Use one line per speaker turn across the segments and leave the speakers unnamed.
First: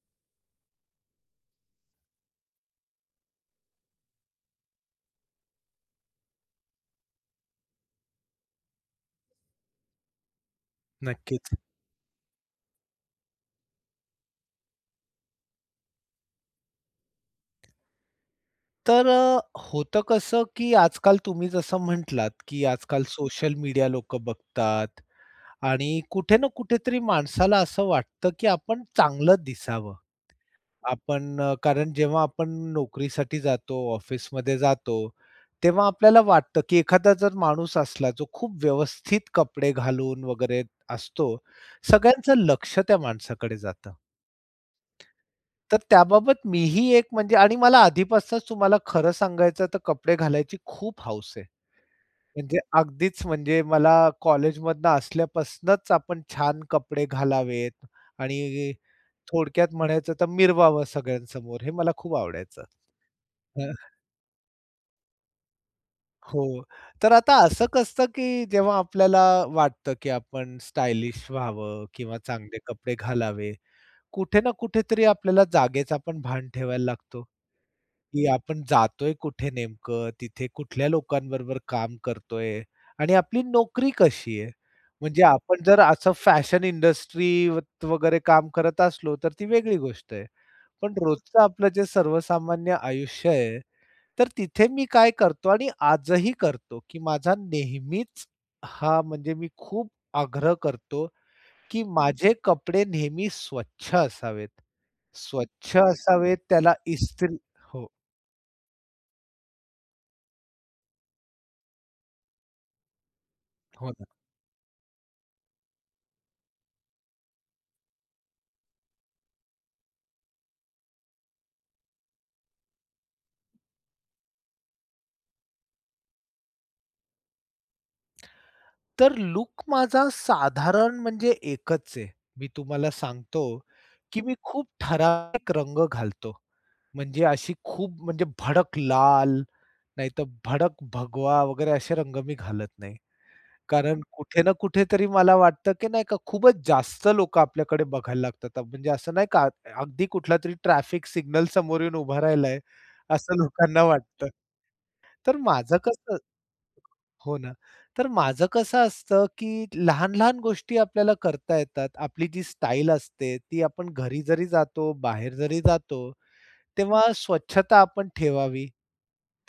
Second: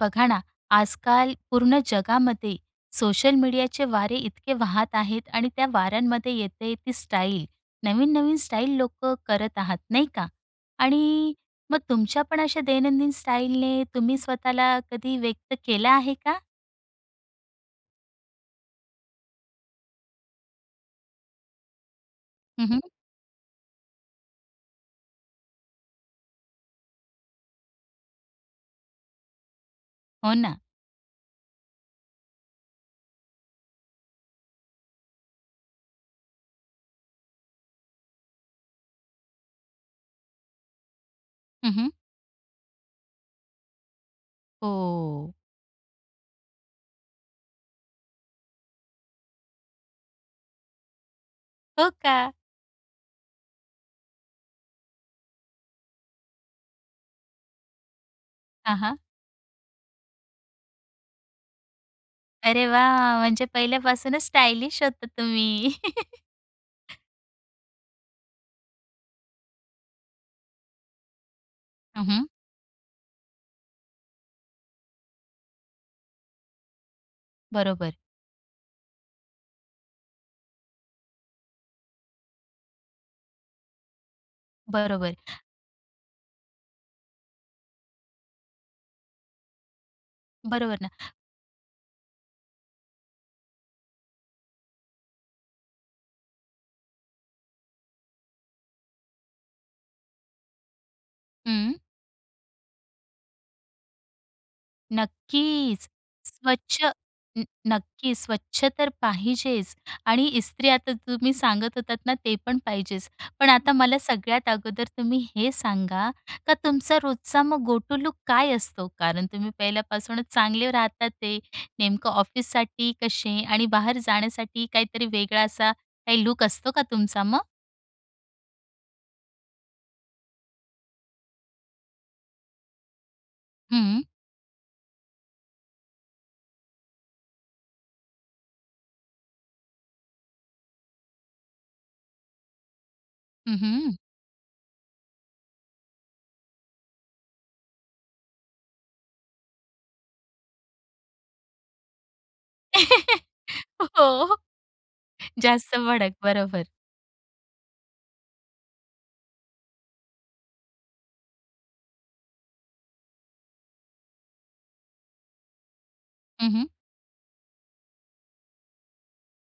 बघा ना, आजकाल पूर्ण जगामध्ये सोशल मीडियाचे वारे इतके वाहत आहेत आणि त्या वाऱ्यांमध्ये येते ती स्टाईल. नवीन-नवीन स्टाईल लोकं करत आहात, नाही का? आणि
नक्कीच.
मग तुमच्या पण अशा दैनंदिन स्टाईलने तुम्ही स्वतःला कधी व्यक्त केलं आहे का?
तर अ, होतं कसं, की आजकाल तुम्ही जसं म्हटलात, की
हं, हं.
आजकाल सोशल मीडिया लोकं बघतात आणि कुठे ना कुठेतरी माणसाला असं वाटतं, की आपण चांगलं दिसावं.
हो ना.
आपण, कारण जेव्हा आपण नोकरीसाठी जातो, ऑफिसमध्ये जातो, तेव्हा आपल्याला वाटतं, की एखादा जर माणूस असला जो खूप व्यवस्थित कपडे घालून वगैरे असतो,
हं, हं.
सगळ्यांचं लक्ष त्या माणसाकडे जातं.
हो.
तर त्याबाबत मीही एक म्हणजे आणि मला आधीपासूनच तुम्हाला खरं सांगायचं तर कपडे घालायची खूप हौस आहे.
हो का?
म्हणजे अगदीच म्हणजे मला कॉलेजमधनं असल्यापासनुच आपण छान कपडे घालावेत आणि
हां, हां.
थोडक्यात म्हणायचं तर मिरवावं सगळ्यांसमोर, हे मला खूप आवडायचं.
अरे, वाह! म्हणजे
हां.
पहिल्यापासूनच स्टायलिश होता तुम्ही.
हो, तर आता असं कसं की जेव्हा आपल्याला वाटतं, की आपण स्टायलिश व्हावं
हं,
किंवा
हं.
चांगले कपडे घालावे, कुठे ना कुठेतरी आपल्याला जागेचापण भान ठेवायला लागतो.
बरोबर.
की आपण जातोय कुठे नेमकं, तिथे कुठल्या लोकांबरोबर काम करतोय आणि आपली नोकरी कशी आहे.
बरोबर.
म्हणजे आपण जर असं फॅशन इंडस्ट्रीत वगैरे काम करत असलो, तर ती वेगळी गोष्ट आहे,
बरोबर ना.
पण रोजचं आपलं जे सर्वसामान्य आयुष्य आहे, तर तिथे मी काय करतो आणि आजही करतो, की माझा नेहमीच हां म्हणजे मी खूप आग्रह करतो,
हं.
की माझे कपडे नेहमी स्वच्छ असावेत. स्वच्छ
नक्कीच,
असावेत, त्याला
स्वच्छ
इस्त्री
न
हो.
नक्की स्वच्छ तर पाहिजेच आणि इस्त्री आता तुम्ही सांगत होतात ना, ते पण पाहिजेच. पण आता
हो
मला
ना.
सगळ्यात अगोदर तुम्ही हे सांगा, का तुमचा रोजचा मग गोटू लूक काय असतो? कारण तुम्ही पहिल्यापासूनच चांगले राहत आहेत. नेमकं ऑफिससाठी कसे आणि बाहेर जाण्यासाठी काहीतरी वेगळा असा काही लूक असतो का तुमचा मग?
तर लूक माझा साधारण, म्हणजे एकच आहे. मी तुम्हाला सांगतो,
हं.
की मी खूप ठराविक रंग घालतो. म्हणजे अशी खूप म्हणजे भडक लाल, नाहीतर भडक भगवा वगैरे असे रंग मी घालत नाही.
हं, हं.
कारण कुठे ना कुठेतरी मला वाटतं, की नाही का, खूपच जास्त लोकं आपल्याकडे बघायला लागतात. म्हणजे असं नाही का अगदी कुठलातरी ट्रॅफिक सिग्नल समोर येऊन उभा राहिला आहे, असं लोकांना वाटतं.
हो.
तर माझं
जास्त भडक,
कसं
बरोबर.
हो, ना. तर माझं कसं असतं, की लहान-लहान गोष्टी आपल्याला करता येतात. आपली जी स्टाईल असते, ती आपण घरी जरी जातो, बाहेर जरी जातो.
हं, हं.
तेव्हा स्वच्छता आपण ठेवावी,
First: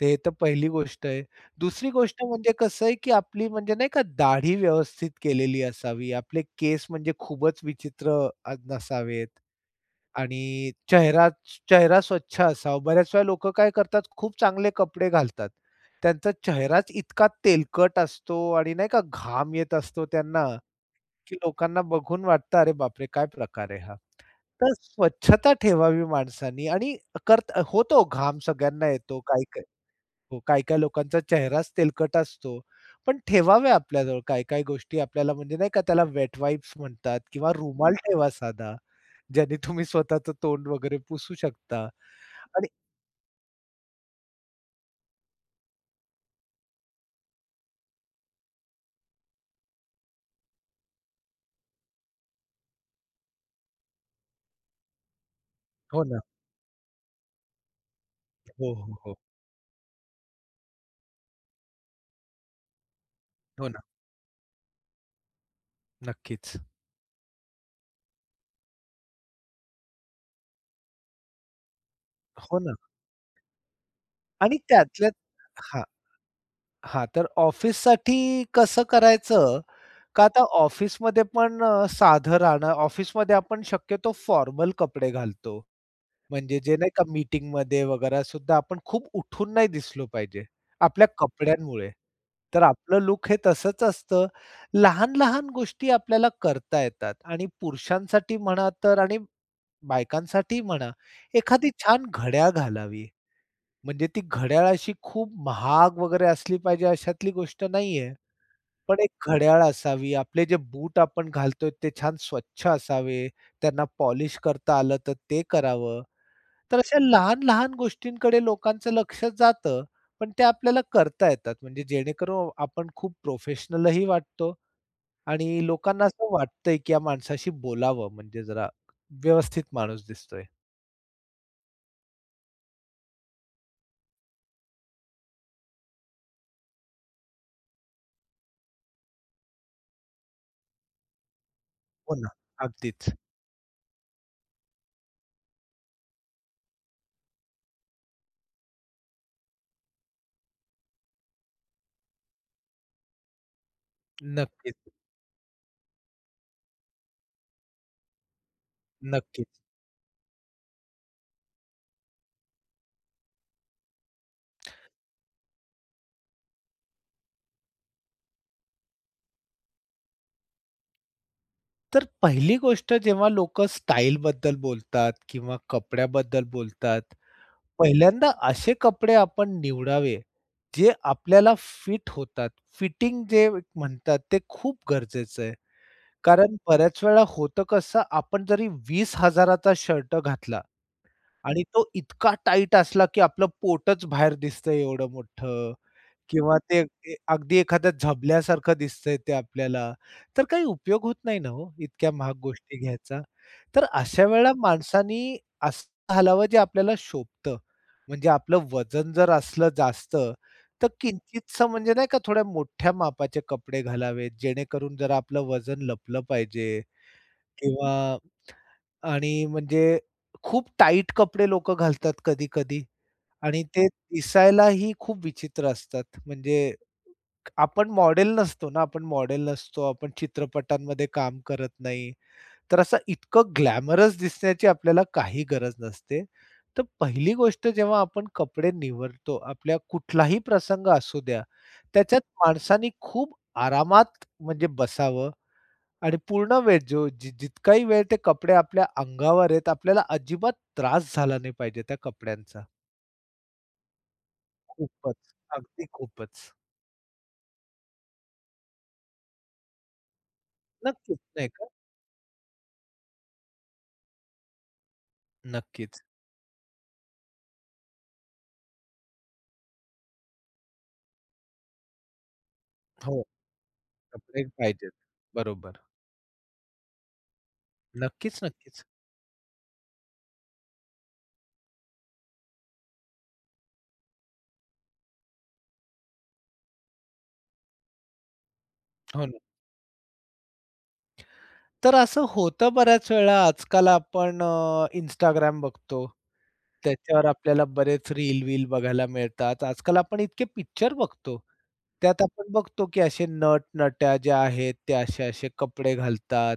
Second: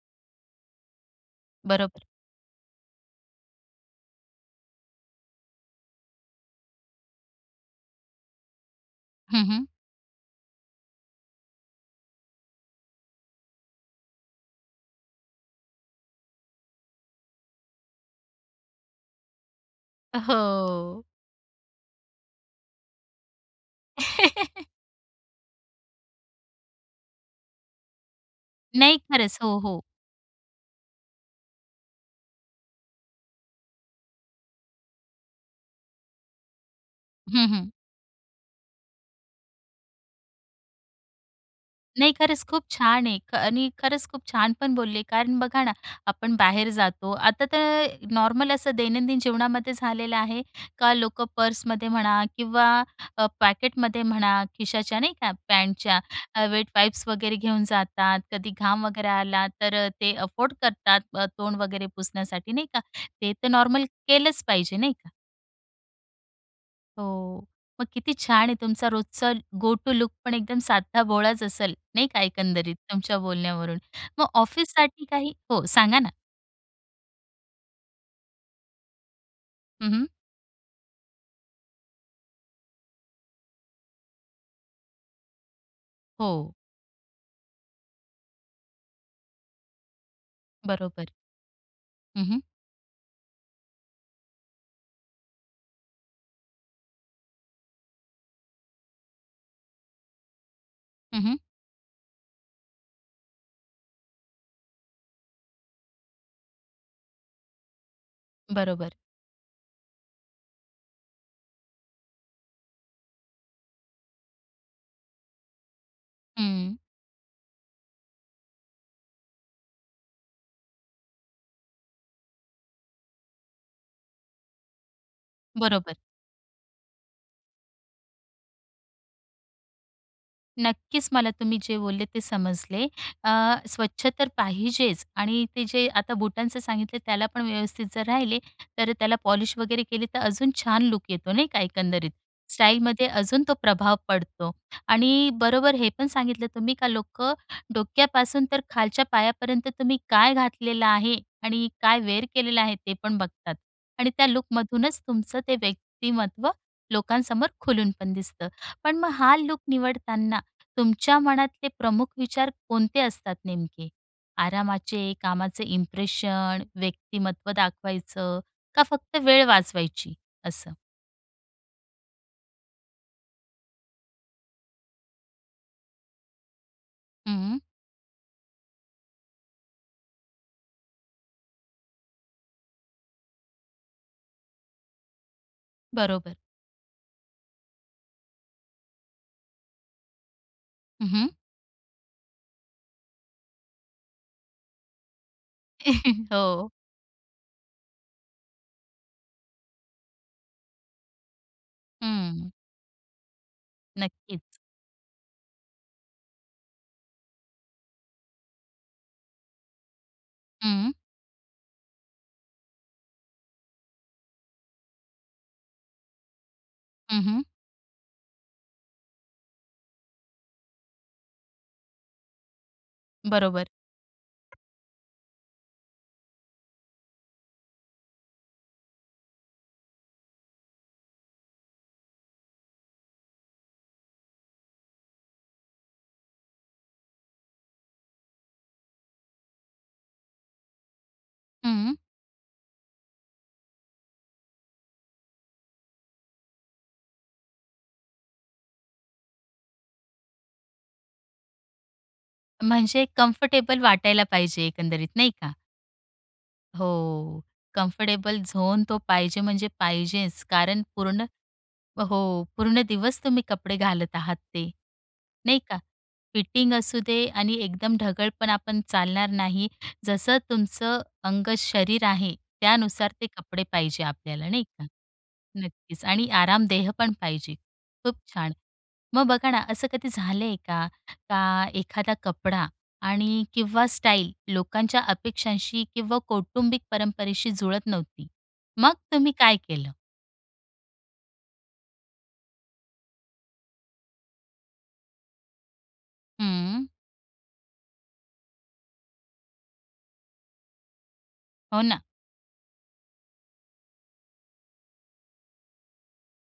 ते तर पहिली गोष्ट आहे. दुसरी
बरोबर.
गोष्ट म्हणजे कसं आहे, की आपली म्हणजे नाही का, दाढी व्यवस्थित केलेली असावी. आपले केस म्हणजे खूपच विचित्र अ, नसावेत
हं, हं.
आणि चेहरा चेहरा स्वच्छ असावा. बऱ्याच वेळा लोकं काय करतात. खूप चांगले कपडे घालतात. त्यांचा चेहराच इतका तेलकट असतो आणि नाही का, घाम येत असतो त्यांना.
हो.
की लोकांना बघून वाटतं, "अरे बापरे! काय प्रकार आहे हा." तर स्वच्छता ठेवावी माणसांनी. आणि करत होतो घाम सगळ्यांना
नाही,
येतो.
खरंच. हो,
काही-काही
हो.
हो. काही-काही लोकांचा चेहराच तेलकट असतो. पण ठेवावे आपल्याजवळ काही-काही गोष्टी आपल्याला, म्हणजे नाही का, त्याला वेट वाईप्स म्हणतात
हं,
किंवा
हं.
रुमाल ठेवा साधा, ज्याने तुम्ही स्वतःचं तोंड वगैरे पुसू शकता.
नाही, खरंच खूप
आणि
छान आहे. ख आणि खरंच खूप छान पण बोलले कारण बघा ना, आपण बाहेर जातो. आता तर नॉर्मल असं दैनंदिन जीवनामध्ये झालेलं आहे, का लोक पर्समध्ये म्हणा किंवा अ, पॅकेटमध्ये म्हणा, खिशाच्या नाही का, पॅन्टच्या
हो, ना.
अ, वेट वाईप्स वगैरे घेऊन जातात. कधी
हो,
घाम
हो,
वगैरे
हो.
आला, तर अ, ते अफोर्ड करतात, अ, तोंड वगैरे पुसण्यासाठी नाही का, ते तर
हो ना.
नॉर्मल केलंच पाहिजे नाही का?
नक्कीच.
हो, मग किती छान आहे तुमचा रोजचा गो टू लूकपण एकदम साधा भोळाच असेल नाही का,
हो, ना.
एकंदरीत तुमच्या बोलण्यावरून. मग
आणि
ऑफिससाठी
त्यातल्या
काही हो
हां.
सांगा ना?
हां तर, ऑफिससाठी कसं करायचं,
हं, हं.
का आता ऑफिसमध्ये पण साधं राहणं, ऑफिसमध्ये आपण शक्यतो फॉर्मल कपडे घालतो.
हो.
म्हणजे जे नाही का, मीटिंगमध्ये वगैरे सुद्धा, आपण खूप उठून नाही दिसलो पाहिजे, आपल्या
बरोबर.
कपड्यांमुळे.
हं, हं.
तर आपलं लूक हे तसंच असतं, लहान-लहान गोष्टी आपल्याला करता येतात आणि पुरुषांसाठी म्हणा तर आणि बायकांसाठी म्हणा,
हं, हं.
एखादी छान घड्याळ घालावी. म्हणजे ती घड्याळाशी खूप महाग वगैरे असली पाहिजे अशातली गोष्ट नाही आहे.
बरोबर.
पण एक घड्याळ असावी, आपले जे बूट आपण घालतोय ते छान स्वच्छ असावे, त्यांना पॉलिश करता आलं तर ते करावं.
हं.
तर अशा लहान-लहान गोष्टींकडे लोकांचं लक्ष जातं, पण ते आपल्याला करता येतात. म्हणजे जेणेकरून आपण खूप प्रोफेशनलही वाटतो आणि
बरोबर.
लोकांना असं वाटतंय की या माणसाशी बोलावं, म्हणजे जरा व्यवस्थित माणूस दिसतोय.
नक्कीच, मला तुम्ही जे बोलले ते समजले. अ, स्वच्छ तर पाहिजेच आणि ते जे आता बुटांचं सांगितले, त्यालापण व्यवस्थित जर राहिले, तर त्याला पॉलिश वगैरे केली, तर अजून छान लूक येतो नाही का, एकंदरीत
हो ना.
स्टाईलमध्ये
अगदीच.
अजून तो प्रभाव पडतो. आणि बरोबर हे पण सांगितलं तुम्ही का लोकं डोक्यापासून तर खालच्या पायापर्यंत तुम्ही काय घातलेल आहे आणि काय वेअर केलेलं आहे ते पण बघतात. आणि त्या
नक्कीच.
लूकमधूनच तुमचं ते व्यक्तिमत्त्व लोकांसमोर खुलून पण दिसतं. पण मग हा
नक्कीच.
लूक निवडताना, तुमच्या मनातले प्रमुख विचार कोणते असतात नेमके? आरामाचे, कामाचं इंप्रेशन, व्यक्तिमत्त्व दाखवायचं का फक्त वेळ वाचवायची असं?
तर पहिली गोष्ट जेव्हा लोकं स्टाईलबद्दल बोलतात किंवा कपड्याबद्दल बोलतात.
हम्म.
पहिल्यांदा असे कपडे आपण निवडावे, जे आपल्याला फिट होतात. फिटिंग जे म्हणतात, ते खूप गरजेचं आहे.
बरोबर.
कारण बऱ्याच वेळा होतं कसं? आपण जरी 20,000चा शर्ट घातला
हं, हं.
आणि तो इतका टाईट असला, की आपलं पोटच बाहेर दिसतंय एवढं मोठ्ठं किंवा
हो.
ते ते अगदी एखाद्या झबल्यासारखं दिसतंय ते आपल्याला, तर काही उपयोग होत नाही ना हो, इतक्या महाग
हम्म.
गोष्टी घ्यायचा. तर अशा
नक्कीच.
वेळेला माणसांनी असं घालावं जे आपल्याला शोभतं. म्हणजे आपलं वजन जर असलं जास्त, तर
हम्म.
किंचितसं म्हणजे नाही का थोड्या मोठ्या मापाचे कपडे घालावेत जेणेकरून जर आपलं वजन लपलं पाहिजे.
हं, हं.
किंवा आणि म्हणजे खूप टाईट कपडे लोकं घालतात कधी-कधी आणि
बरोबर.
ते दिसायलाही खूप विचित्र असतात. म्हणजे आपण मॉडेल नसतो ना. आपण मॉडेल नसतो- आपण चित्रपटांमध्ये काम करत नाही. तर असं इतकं ग्लॅमरस दिसण्याची आपल्याला काही गरज नसते. तर पहिली गोष्ट जेव्हा आपण कपडे निवडतो, आपल्या कुठलाही प्रसंग असू द्या,
हम्म.
त्याच्यात माणसांनी खूप आरामात म्हणजे बसावं आणि पूर्ण वेळ जो जि जितकाही वेळ ते कपडे आपल्या अंगावर आहेत, आपल्याला अजिबात त्रास झाला नाही पाहिजे त्या कपड्यांचा.
म्हणजे कंफर्टेबल वाटायला पाहिजे एकंदरीत, नाही
खूपच,
का?
अगदी खूपच.
हो. कम्फर्टेबल झोन, तो पाहिजे म्हणजे पाहिजेच. कारण
नक्कीच
पूर्ण
नाही का?
हो. पूर्ण दिवस तुम्ही कपडे घालत आहात ते, नाही का?
नक्कीच.
फिटिंग असू दे आणि एकदम ढगळपणा पण चालणार नाही. जसं तुमचं अंग-शरीर आहे, त्यानुसार
हो.
ते कपडे पाहिजे
कपडे
आपल्याला, नाही का?
पाहिजेत. बरोबर.
नक्कीच. आणि आरामदेह पण पाहिजे. खूप
नक्कीच,
छान.
नक्कीच.
मग बघा ना असं कधी झालंय का? का एखादा कपडा आणि किंवा स्टाईल लोकांच्या अपेक्षांशी किंवा कौटुंबिक परंपरेशी जुळत नव्हती, मग
हो
तुम्ही
ना.
काय केलं?
तर असं होतं बऱ्याच वेळा आजकाल आपण Instagram बघतो,
हम्म.
त्याच्यावर आपल्याला बरेच रील-वील बघायला मिळतात. आजकाल आपण इतके पिक्चर बघतो,
हो ना.
त्यात आपण बघतो की असे नट-नट्या ज्या आहेत, ते असे-असे कपडे घालतात.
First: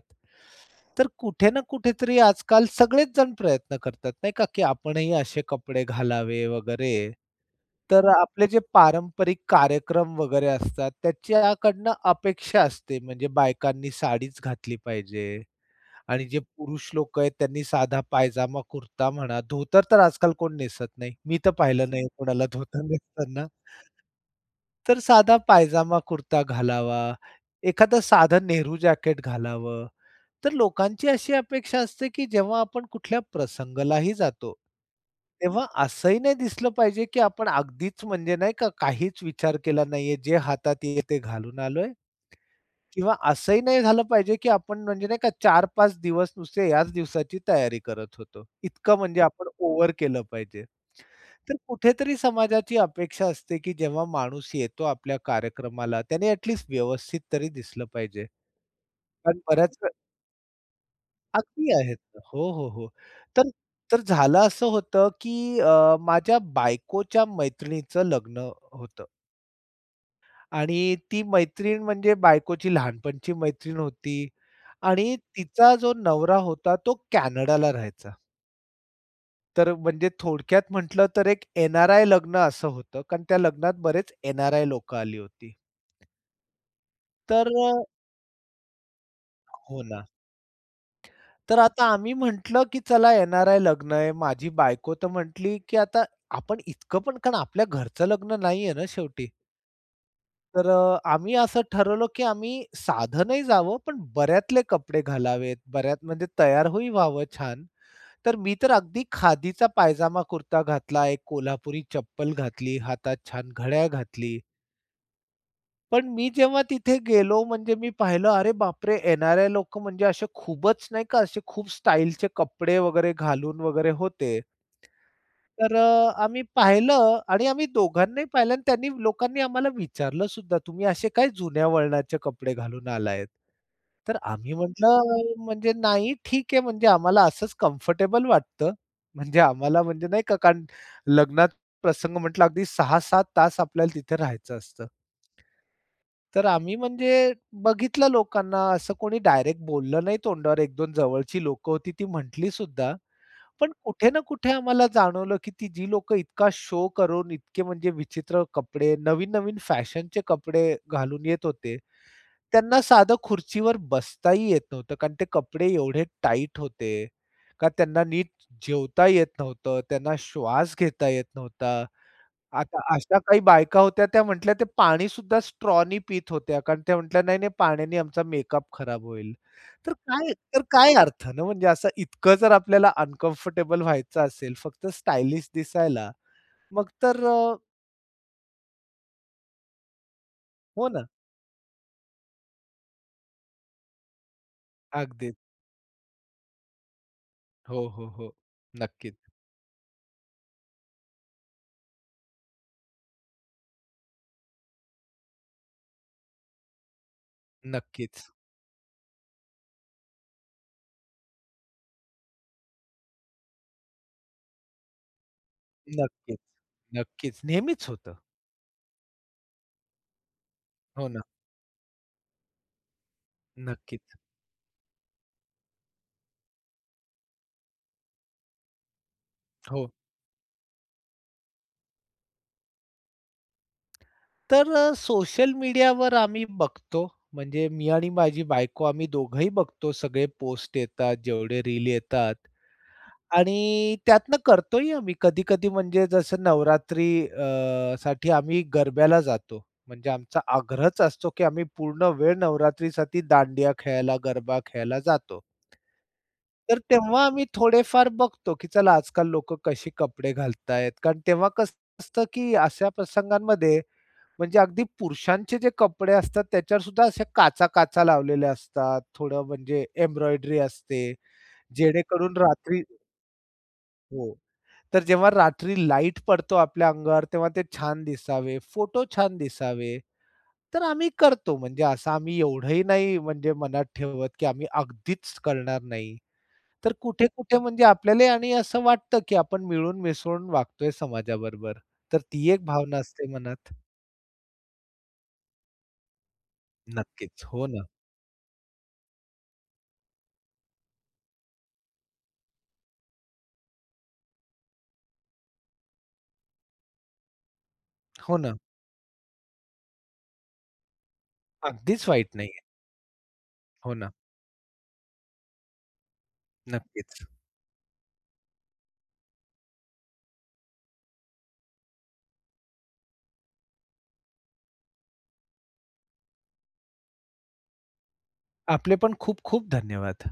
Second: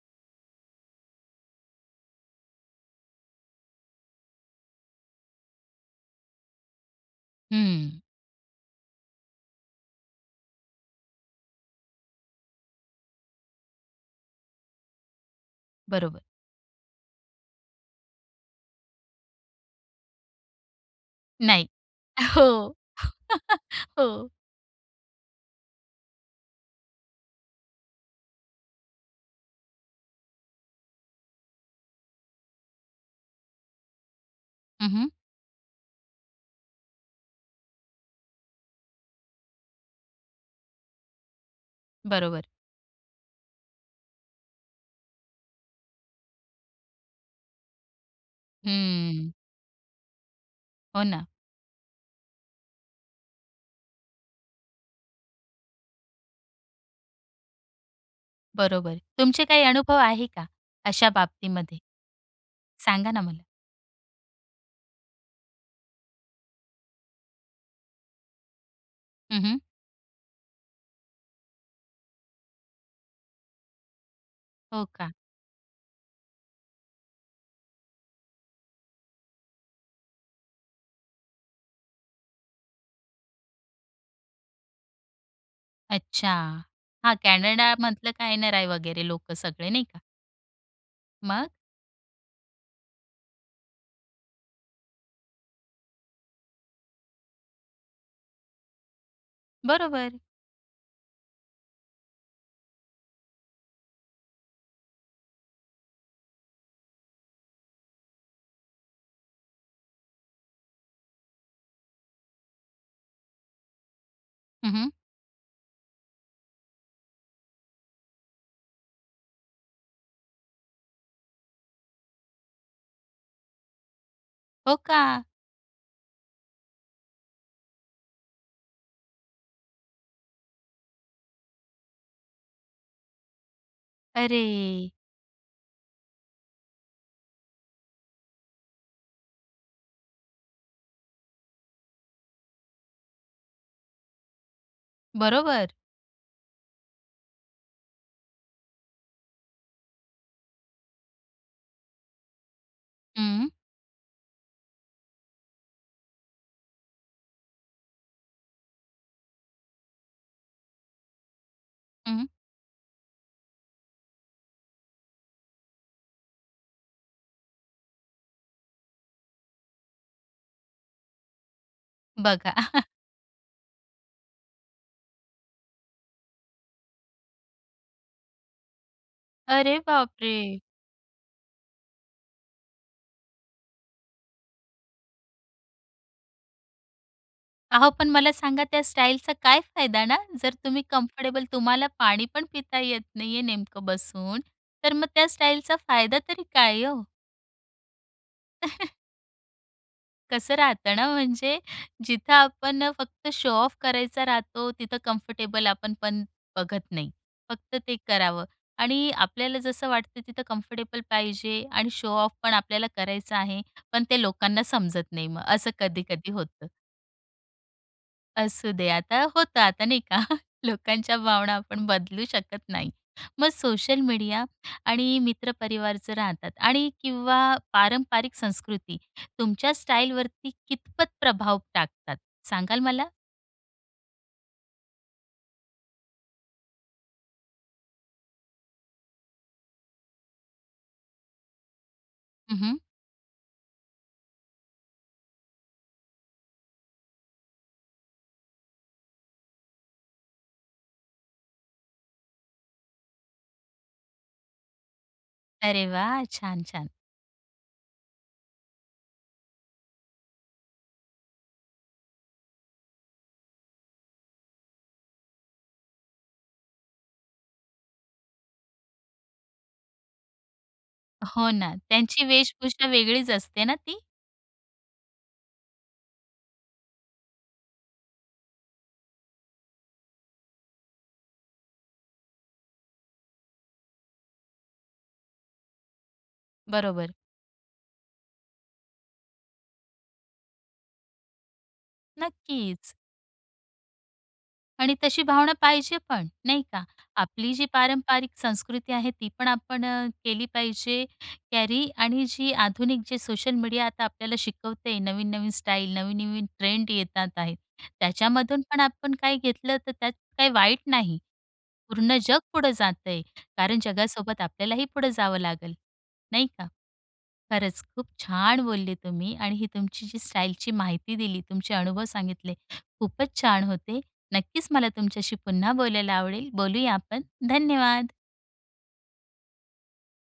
तर कुठे ना कुठेतरी आजकाल सगळेच जण प्रयत्न करतात नाही का, की आपणही असे कपडे घालावे वगैरे.
हं.
तर आपले जे पारंपरिक कार्यक्रम वगैरे असतात, त्याच्याकडनं अपेक्षा असते, म्हणजे बायकांनी साडीच घातली पाहिजे
बरोबर.
आणि जे पुरुष लोक आहेत त्यांनी साधा पायजामा कुर्ता म्हणा, धोतर तर आजकाल कोण नेसत नाही, मी तर
नाही
पाहिलं नाही आहे कोणाला
हो,
धोतर नेसताना.
हो.
तर साधा पायजामा कुर्ता घालावा, एखादं साधं नेहरू जॅकेट घालावं, तर लोकांची अशी अपेक्षा असते, की जेव्हा आपण कुठल्या प्रसंगलाही जातो,
हं, हं.
तेव्हा असंही नाही दिसलं पाहिजे की आपण अगदीच म्हणजे नाही का, काहीच विचार केला नाहीये, जे हातात आहे ते घालून आलोय
बरोबर.
किंवा असंही नाही झालं पाहिजे, की आपण म्हणजे नाही का 4-5 दिवस नुसते याच दिवसाची तयारी करत होतो, इतकं म्हणजे
हं.
आपण ओव्हर केलं पाहिजे.
हो ना.
तर कुठेतरी समाजाची अपेक्षा असते, की जेव्हा माणूस येतो आपल्या कार्यक्रमाला, त्याने ॲट लीस्ट व्यवस्थित तरी दिसलं पाहिजे.
बरोबर,
कारण
तुमचे काही
बऱ्याच
अनुभव आहे का, अशा
अगदी
बाबतीमध्ये?
आहेत. हो, हो, हो
सांगा ना मग?
तर, तर झालं असं होतं की अ, माझ्या बायकोच्या मैत्रिणीचं लग्न होतं.
हं, हं.
आणि ती मैत्रीण म्हणजे बायकोची लहानपणाची मैत्रीण होती
हो का.
आणि तिचा जो नवरा होता तो कॅनडाला राहायचा. तर म्हणजे थोडक्यात म्हटलं तर एक एन-आर-आय लग्न असं होतं कारण त्या लग्नात बरेच एन-आर-आय लोकं आली होती.
अच्छा. हा
तर अ
कॅनडामधलं काय एन-आर-आय वगैरे लोकं सगळे,
हो
नाही का?
ना.
मग?
तर आता आम्ही म्हंटलं की चला एन-आर-आय लग्न आहे, माझी बायको तर म्हटली, "की आता आपण इतकं पण कारण आपल्या घरचं लग्न नाहीये ना शेवटी."
बरोबर.
तर अ, आम्ही असं ठरवलं की आम्ही साधनही जावं, पण बऱ्यातले कपडे घालावेत. बऱ्यात म्हणजे तयार होई व्हावं छान. तर मी तर अगदी खादीचा पायजामा कुर्ता घातला, एक कोल्हापुरी चप्पल घातली, हातात छान घड्याळ घातली.
हं, हं.
पण मी जेव्हा तिथे गेलो म्हणजे मी पाहिलं, अरे बापरे! एन-आर-आय लोकं म्हणजे असे खूपच नाही का असे खूप स्टाइलचे कपडे वगैरे घालून वगैरे होते.
हो का?
तर आम्ही पाहिलं आणि आम्ही दोघांनाही पाहिलं आणि त्यांनी लोकांनी आम्हाला विचारलंसुद्धा, "तुम्ही असे काय जुन्या वळणाचे कपडे घालून आलायेत?" तर आम्ही
अरे!
म्हटलं, "म्हणजे नाही ठीक आहे, म्हणजे आम्हाला असंच कम्फर्टेबल वाटतं." म्हणजे आम्हाला म्हणजे नाही का कारण लग्नात प्रसंग म्हटलं अगदी 6-7 तास आपल्याला तिथे राहायचं असतं.
बरोबर.
तर आम्ही म्हणजे बघितलं लोकांना असं कोणी डायरेक्ट बोललं नाही तोंडावर, 1-2 जवळची लोकं होती ती म्हटलीसुद्धा.
हं.
पण कुठे ना कुठे आम्हाला जाणवलं की ती जी लोकं इतका शो करून, इतके म्हणजे विचित्र कपडे, नवीन-नवीन फॅशनचे कपडे घालून येत होते,
हं.
त्यांना साधं खुर्चीवर बसताही येत नव्हतं. कारण ते कपडे एवढे टाईट होते का त्यांना नीट ज जेवता येत नव्हतं, त्यांना श्वास घेता येत नव्हता.
बघा.
आता अशा काही बायका होत्या त्या म्हटल्या, ते पाणीसुद्धा स्ट्रॉनी पीत होत्या, कारण त्या म्हटल्या, "नाही-नाही पाण्याने आमचा मेकअप खराब होईल."
अरे
तर काय
बापरे!
तर काय अर्थ ना? म्हणजे असं इतकं जर आपल्याला अनकम्फर्टेबल व्हायचं असेल फक्त स्टाइलिश दिसायला, मग तर
अहो पण मला सांगा त्या स्टाईलचा काय फायदा ना? जर तुम्ही
हो ना.
कम्फर्टेबल तुम्हाला पाणी पण पिता येत नाहीये नेमकं बसून, तर मग त्या
अगदीच.
स्टाईलचा फायदा तरी काय हो?
हो, हो, हो, नक्कीच.
कसं राहतं ना, म्हणजे जिथं आपण फक्त शो-ऑफ करायचा राहतो, तिथं कम्फर्टेबल आपण पण बघत नाही, फक्त ते
नक्कीच.
करावं. आणि आपल्याला जसं वाटतं तिथं कम्फर्टेबल पाहिजे आणि शो-ऑफ पण आपल्याला करायचा आहे, पण ते लोकांना समजत नाही मग असं कधी-कधी
नक्कीच,
होतं.
नक्कीच, नेहमीच होतं.
असू दे आता होतं आता नाही का?
हो
लोकांच्या
ना.
भावना आपण बदलू शकत नाही. मग सोशल
नक्कीच.
मीडिया आणि मित्रपरिवार जर राहतात आणि किंवा पारंपारिक संस्कृती तुमच्या
हो.
स्टाईलवरती कितपत प्रभाव टाकतात, सांगाल मला?
तर सोशल मीडियावर आम्ही बघतो म्हणजे मी आणि माझी बायको आम्ही दोघंही बघतो सगळे पोस्ट येतात जेवढे रील येतात.
हं, हं.
आणि त्यातनं करतोही आम्ही कधी-कधी म्हणजे जसं नवरात्री अ साठी आम्ही गरब्याला जातो. म्हणजे आमचा आग्रहच असतो, की आम्ही पूर्ण वेळ नवरात्रीसाठी दांडिया खेळायला, गरबा खेळायला जातो.
अरे वाह! छान,
तर
छान.
तेव्हा आम्ही थोडेफार बघतो की चला आजकाल लोकं कसे कपडे घालतायत? कारण तेव्हा कसं असतं की अशा प्रसंगांमध्ये म्हणजे अगदी पुरुषांचे जे कपडे असतात त्याच्यावर सुद्धा अशा काच-काचा लावलेल्या असतात. थोडं म्हणजे एम्ब्रॉयडरी असते
हो ना. त्यांची
जेणेकरून रात्री
वेशभूषा वेगळीच असते ना ती?
हो. तर जेव्हा रात्री लाईट पडतो आपल्या अंगावर, तेव्हा ते छान दिसावे, फोटो छान दिसावे. तर आम्ही करतो म्हणजे असं आम्ही एवढंही नाही म्हणजे मनात ठेवत, की आम्ही अगदीच करणार नाही. तर
बरोबर.
कुठे-कुठे म्हणजे आपल्यालाही आणि असं वाटतं, की आपण मिळून-मिसळून वागतोय समाजाबरोबर, तर ती एक
नक्कीच.
भावना असते मनात.
आणि तशी भावना पाहिजे पण नाही का?
नक्कीच.
आपली
हो
जी
ना.
पारंपारिक संस्कृती आहे ती पण आपण अ, केली पाहिजे कॅरी आणि जी आधुनिक जे सोशल मीडिया आता आपल्याला शिकवतयं नवीन-नवीन स्टाईल, नवीन-नवीन ट्रेंड येतात आहेत
हो ना.
त्याच्यामधून पण आपण काही घेतलं तर त्यात काही वाईट नाही.
अगदीच
पूर्ण
वाईट
जग
नाही आहे.
पुढं जात आहे, कारण
हो ना.
जगासोबत आपल्यालाही पुढं जावं लागेल. नाही का?
नक्कीच.
खरंच खूप छान बोलले तुम्ही आणि ही तुमची जी स्टाईलची माहिती दिली, तुमचे अनुभव सांगितले खूपच छान होते. नक्कीच मला तुमच्याशी पुन्हा बोलायला आवडेल, बोलूया आपण. धन्यवाद.
आपले पण खूप-खूप धन्यवाद.